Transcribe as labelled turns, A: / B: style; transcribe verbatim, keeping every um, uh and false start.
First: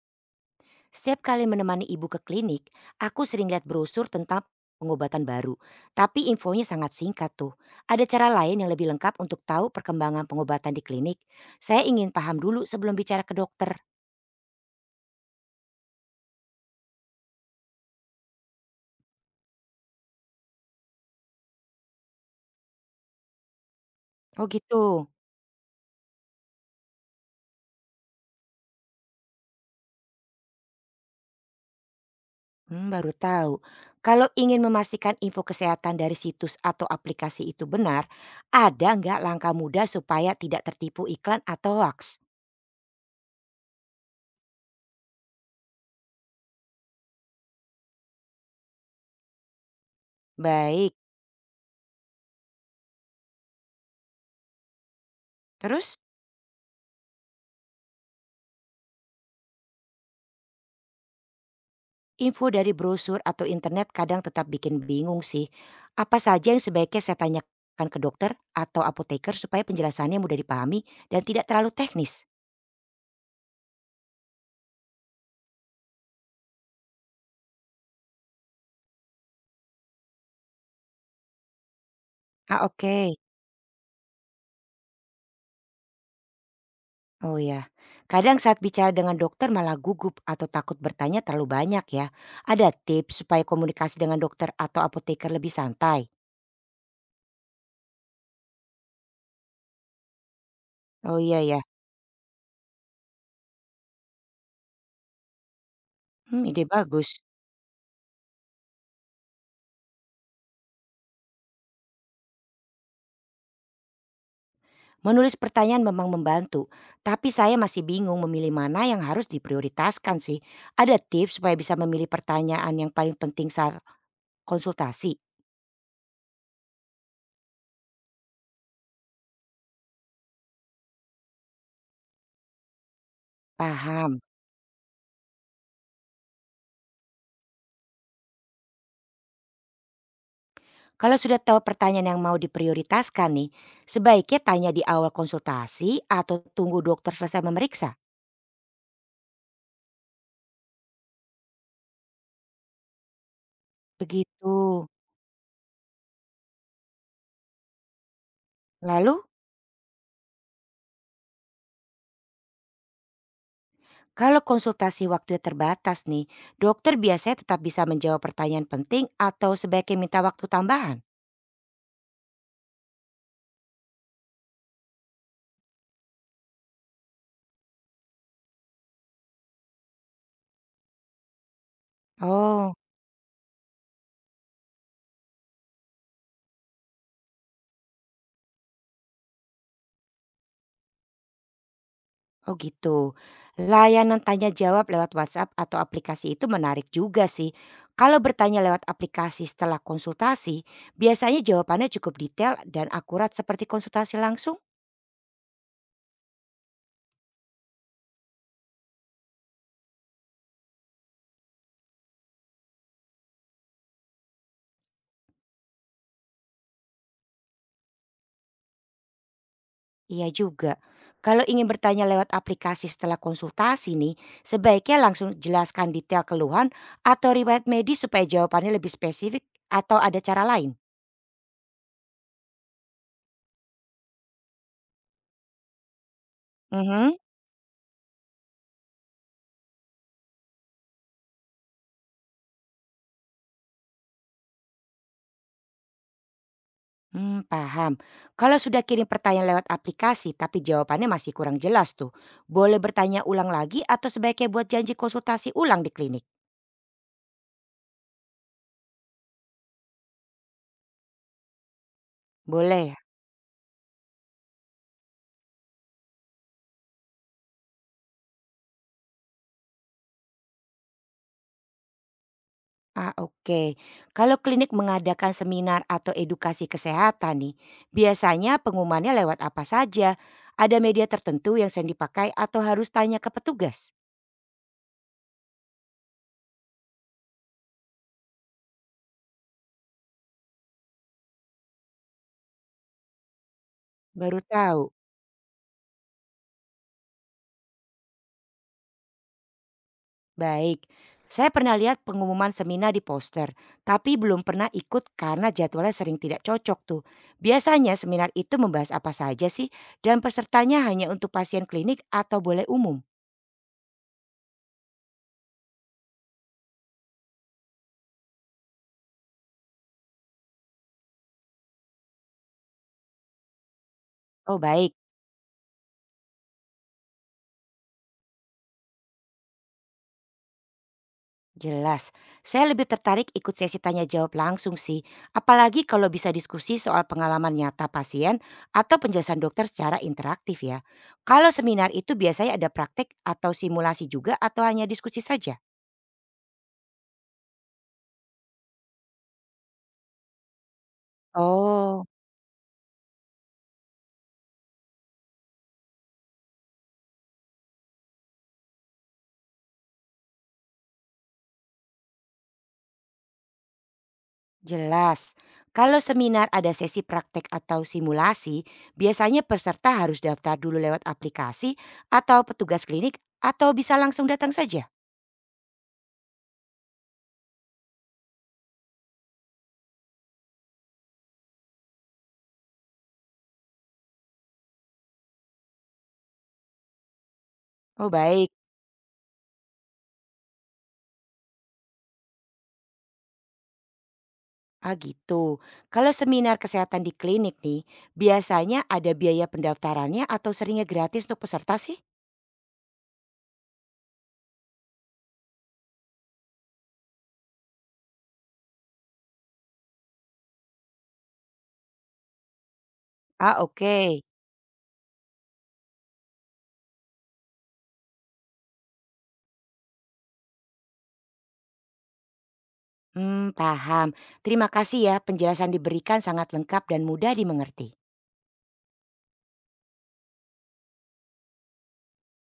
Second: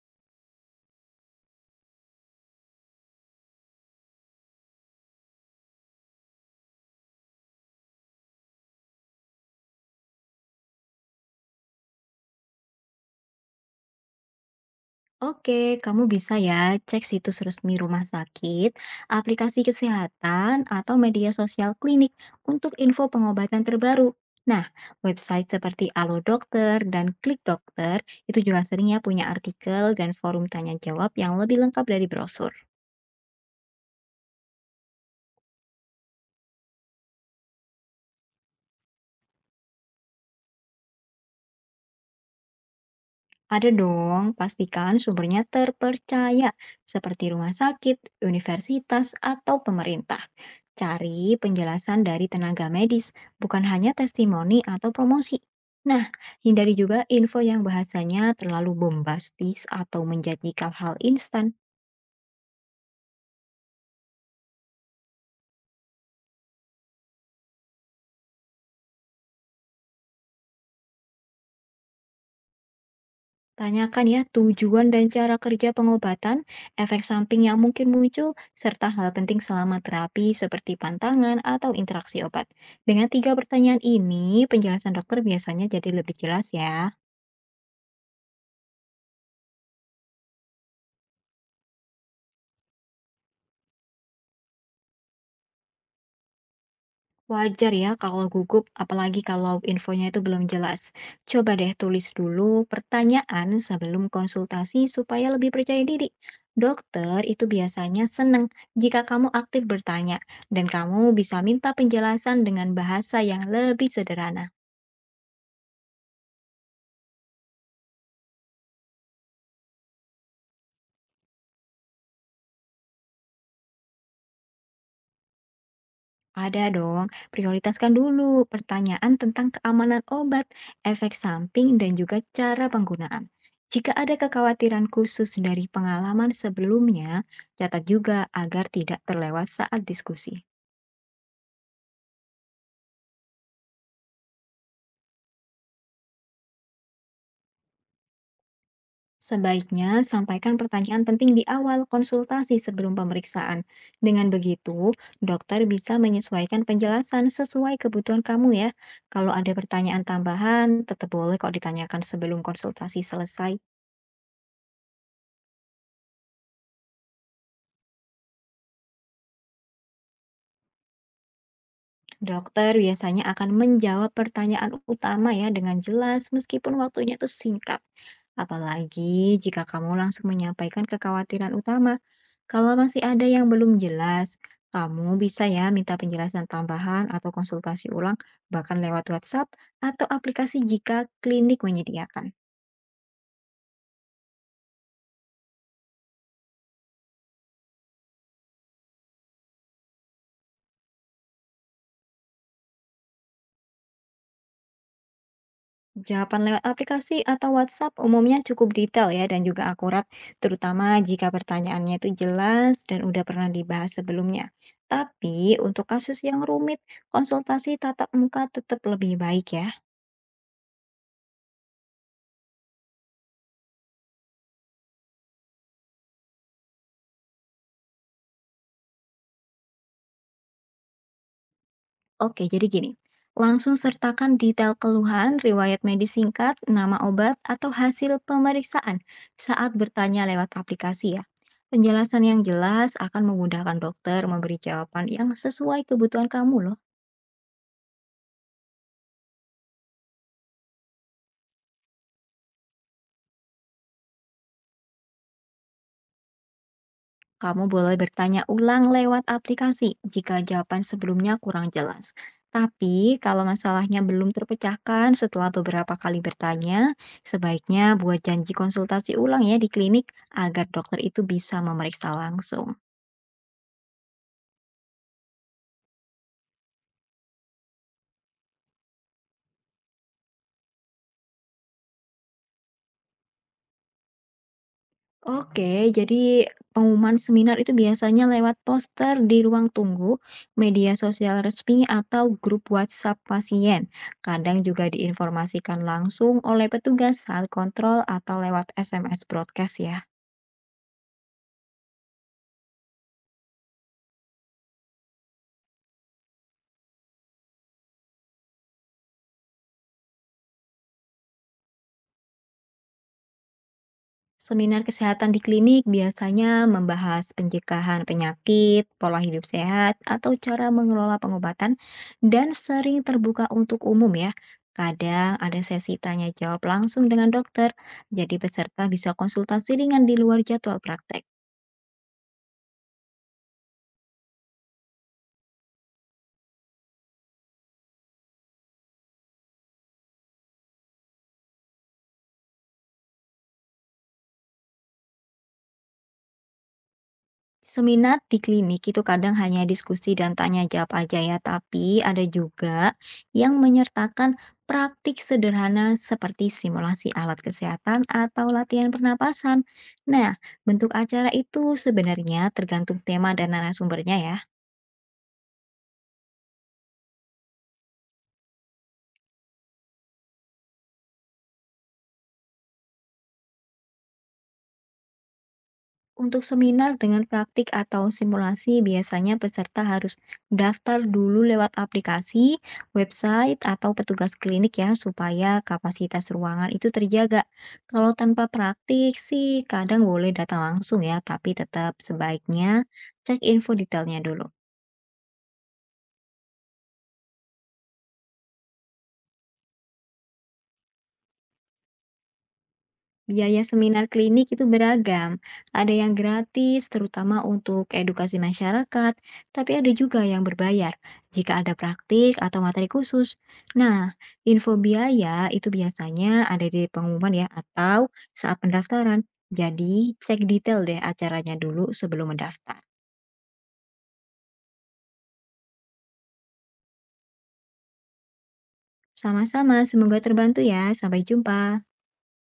A: Setiap kali menemani ibu ke klinik, aku sering lihat brosur tentang pengobatan baru. Tapi infonya sangat singkat tuh. Ada cara lain yang lebih lengkap untuk tahu perkembangan pengobatan di klinik? Saya ingin paham dulu sebelum bicara ke dokter.
B: Oke, kamu bisa ya cek situs resmi rumah sakit, aplikasi kesehatan, atau media sosial klinik untuk info pengobatan terbaru.
A: Oh
B: Nah,
A: gitu.
B: website seperti Alo Dokter dan Klik Dokter itu juga seringnya punya artikel dan forum tanya jawab yang lebih lengkap dari brosur.
A: Hmm, baru tahu. Kalau ingin memastikan info kesehatan dari situs atau aplikasi itu benar, ada nggak langkah mudah supaya tidak tertipu iklan atau hoax?
B: Ada dong, pastikan sumbernya terpercaya seperti rumah sakit, universitas, atau pemerintah.
A: Baik.
B: Cari penjelasan dari tenaga medis, bukan hanya testimoni atau promosi.
A: Terus?
B: Nah, hindari juga info yang bahasanya terlalu bombastis atau menjanjikan hal instan.
A: Info dari brosur atau internet kadang tetap bikin bingung sih. Apa saja yang sebaiknya saya tanyakan ke dokter atau apoteker supaya penjelasannya mudah dipahami dan tidak terlalu teknis?
B: Tanyakan ya tujuan dan cara kerja pengobatan, efek samping yang mungkin muncul, serta hal penting selama terapi seperti pantangan atau interaksi obat.
A: Ah,
B: Dengan
A: oke.
B: tiga pertanyaan ini, penjelasan dokter biasanya jadi lebih jelas ya.
A: Oh ya. Kadang saat bicara dengan dokter malah gugup atau takut bertanya terlalu banyak ya. Ada tips supaya komunikasi dengan dokter atau apoteker lebih santai?
B: Wajar ya kalau gugup, apalagi kalau infonya itu belum jelas.
A: Oh iya
B: Coba
A: ya.
B: deh tulis dulu pertanyaan sebelum konsultasi supaya lebih percaya diri.
A: Hmm, ide bagus.
B: Dokter itu biasanya seneng jika kamu aktif bertanya dan kamu bisa minta penjelasan dengan bahasa yang lebih sederhana.
A: Menulis pertanyaan memang membantu, tapi saya masih bingung memilih mana yang harus diprioritaskan sih. Ada tips supaya bisa memilih pertanyaan yang paling penting saat konsultasi?
B: Ada dong, prioritaskan dulu pertanyaan tentang keamanan obat, efek samping, dan juga cara penggunaan. Jika ada
A: Paham.
B: kekhawatiran khusus dari pengalaman sebelumnya, catat juga agar tidak terlewat saat diskusi.
A: Kalau sudah tahu pertanyaan yang mau diprioritaskan nih, sebaiknya tanya di awal konsultasi atau tunggu dokter selesai memeriksa?
B: Sebaiknya sampaikan pertanyaan penting di awal konsultasi sebelum pemeriksaan. Dengan
A: Begitu.
B: begitu, dokter bisa menyesuaikan penjelasan sesuai kebutuhan kamu ya.
A: Lalu,
B: Kalau ada pertanyaan tambahan, tetap boleh kok ditanyakan sebelum konsultasi selesai.
A: kalau konsultasi waktunya terbatas nih, dokter biasanya tetap bisa menjawab pertanyaan penting atau sebaiknya minta waktu tambahan?
B: Dokter biasanya akan menjawab pertanyaan utama ya dengan jelas meskipun waktunya itu singkat. Apalagi jika kamu langsung menyampaikan kekhawatiran utama.
A: Oh.
B: Kalau masih ada yang belum jelas, kamu bisa ya minta penjelasan tambahan atau konsultasi ulang bahkan lewat WhatsApp atau aplikasi jika klinik menyediakan.
A: Oh gitu. Layanan tanya jawab lewat WhatsApp atau aplikasi itu menarik juga sih. Kalau bertanya lewat aplikasi setelah konsultasi, biasanya jawabannya cukup detail dan akurat seperti konsultasi langsung?
B: Jawaban lewat aplikasi atau WhatsApp umumnya cukup detail ya dan juga akurat, terutama jika pertanyaannya itu jelas dan udah pernah dibahas sebelumnya. Tapi untuk kasus yang rumit, konsultasi tatap muka tetap lebih baik ya.
A: Iya juga. Kalau ingin bertanya lewat aplikasi setelah konsultasi nih, sebaiknya langsung jelaskan detail keluhan atau riwayat medis supaya jawabannya lebih spesifik atau ada cara lain.
B: Oke, jadi gini. Langsung sertakan detail keluhan, riwayat medis singkat, nama
A: Mhm.
B: obat, atau hasil pemeriksaan saat bertanya lewat aplikasi ya. Penjelasan yang jelas akan memudahkan dokter memberi jawaban yang sesuai kebutuhan kamu loh.
A: Mmm, paham. Kalau sudah kirim pertanyaan lewat aplikasi tapi jawabannya masih kurang jelas tuh, boleh bertanya ulang lagi atau sebaiknya buat janji konsultasi ulang di klinik?
B: Kamu boleh bertanya ulang lewat aplikasi jika jawaban sebelumnya kurang jelas.
A: Boleh ya?
B: Tapi kalau masalahnya belum terpecahkan setelah beberapa kali bertanya, sebaiknya buat janji konsultasi ulang ya di klinik agar dokter itu bisa memeriksa langsung.
A: Ah, oke. Kalau klinik mengadakan seminar atau edukasi kesehatan nih, biasanya pengumumannya lewat apa saja? Ada media tertentu yang sering dipakai atau harus tanya ke petugas?
B: Oke, jadi pengumuman seminar itu biasanya lewat poster di ruang tunggu, media sosial resmi, atau grup WhatsApp pasien.
A: Baru
B: Kadang juga
A: tahu.
B: diinformasikan langsung oleh petugas saat kontrol atau lewat S M S broadcast ya.
A: Baik, saya pernah lihat pengumuman seminar di poster, tapi belum pernah ikut karena jadwalnya sering tidak cocok tuh. Biasanya seminar itu membahas apa saja sih dan pesertanya hanya untuk pasien klinik atau boleh umum?
B: Seminar kesehatan di klinik biasanya membahas pencegahan penyakit, pola hidup sehat, atau cara mengelola pengobatan, dan sering terbuka untuk umum ya.
A: Oh baik,
B: Kadang ada sesi tanya jawab langsung dengan dokter, jadi peserta bisa konsultasi ringan di luar jadwal praktek.
A: jelas. Saya lebih tertarik ikut sesi tanya jawab langsung sih, apalagi kalau bisa diskusi soal pengalaman nyata pasien atau penjelasan dokter secara interaktif ya. Kalau seminar itu biasanya ada praktik atau simulasi juga atau hanya diskusi saja?
B: Seminar di klinik itu kadang hanya diskusi dan tanya jawab aja ya, tapi
A: Oh.
B: ada juga yang menyertakan praktik sederhana seperti simulasi alat kesehatan atau latihan pernapasan. Nah, bentuk acara itu sebenarnya tergantung tema dan narasumbernya ya.
A: Jelas. Kalau seminar ada sesi praktek atau simulasi, biasanya peserta harus daftar dulu lewat aplikasi atau petugas klinik atau bisa langsung datang saja.
B: Untuk seminar dengan praktik atau simulasi, biasanya peserta harus daftar dulu lewat aplikasi, website, atau petugas klinik ya, supaya kapasitas ruangan itu terjaga.
A: Oh
B: Kalau tanpa
A: baik.
B: praktik sih, kadang boleh datang langsung ya, tapi tetap sebaiknya cek info detailnya dulu.
A: Ah gitu. Kalau seminar kesehatan di klinik nih, biasanya ada biaya pendaftarannya atau seringnya gratis untuk peserta sih?
B: Biaya seminar klinik itu beragam. Ada yang gratis, terutama untuk edukasi masyarakat, tapi ada juga yang berbayar jika ada praktik atau materi khusus.
A: Ah, oke.
B: Nah, info biaya itu biasanya ada di pengumuman ya atau saat pendaftaran. Jadi, cek detail deh acaranya dulu sebelum mendaftar.
A: Hmm, paham. Terima kasih ya, penjelasan diberikan sangat lengkap dan mudah dimengerti.
B: Sama-sama, semoga terbantu ya. Sampai jumpa.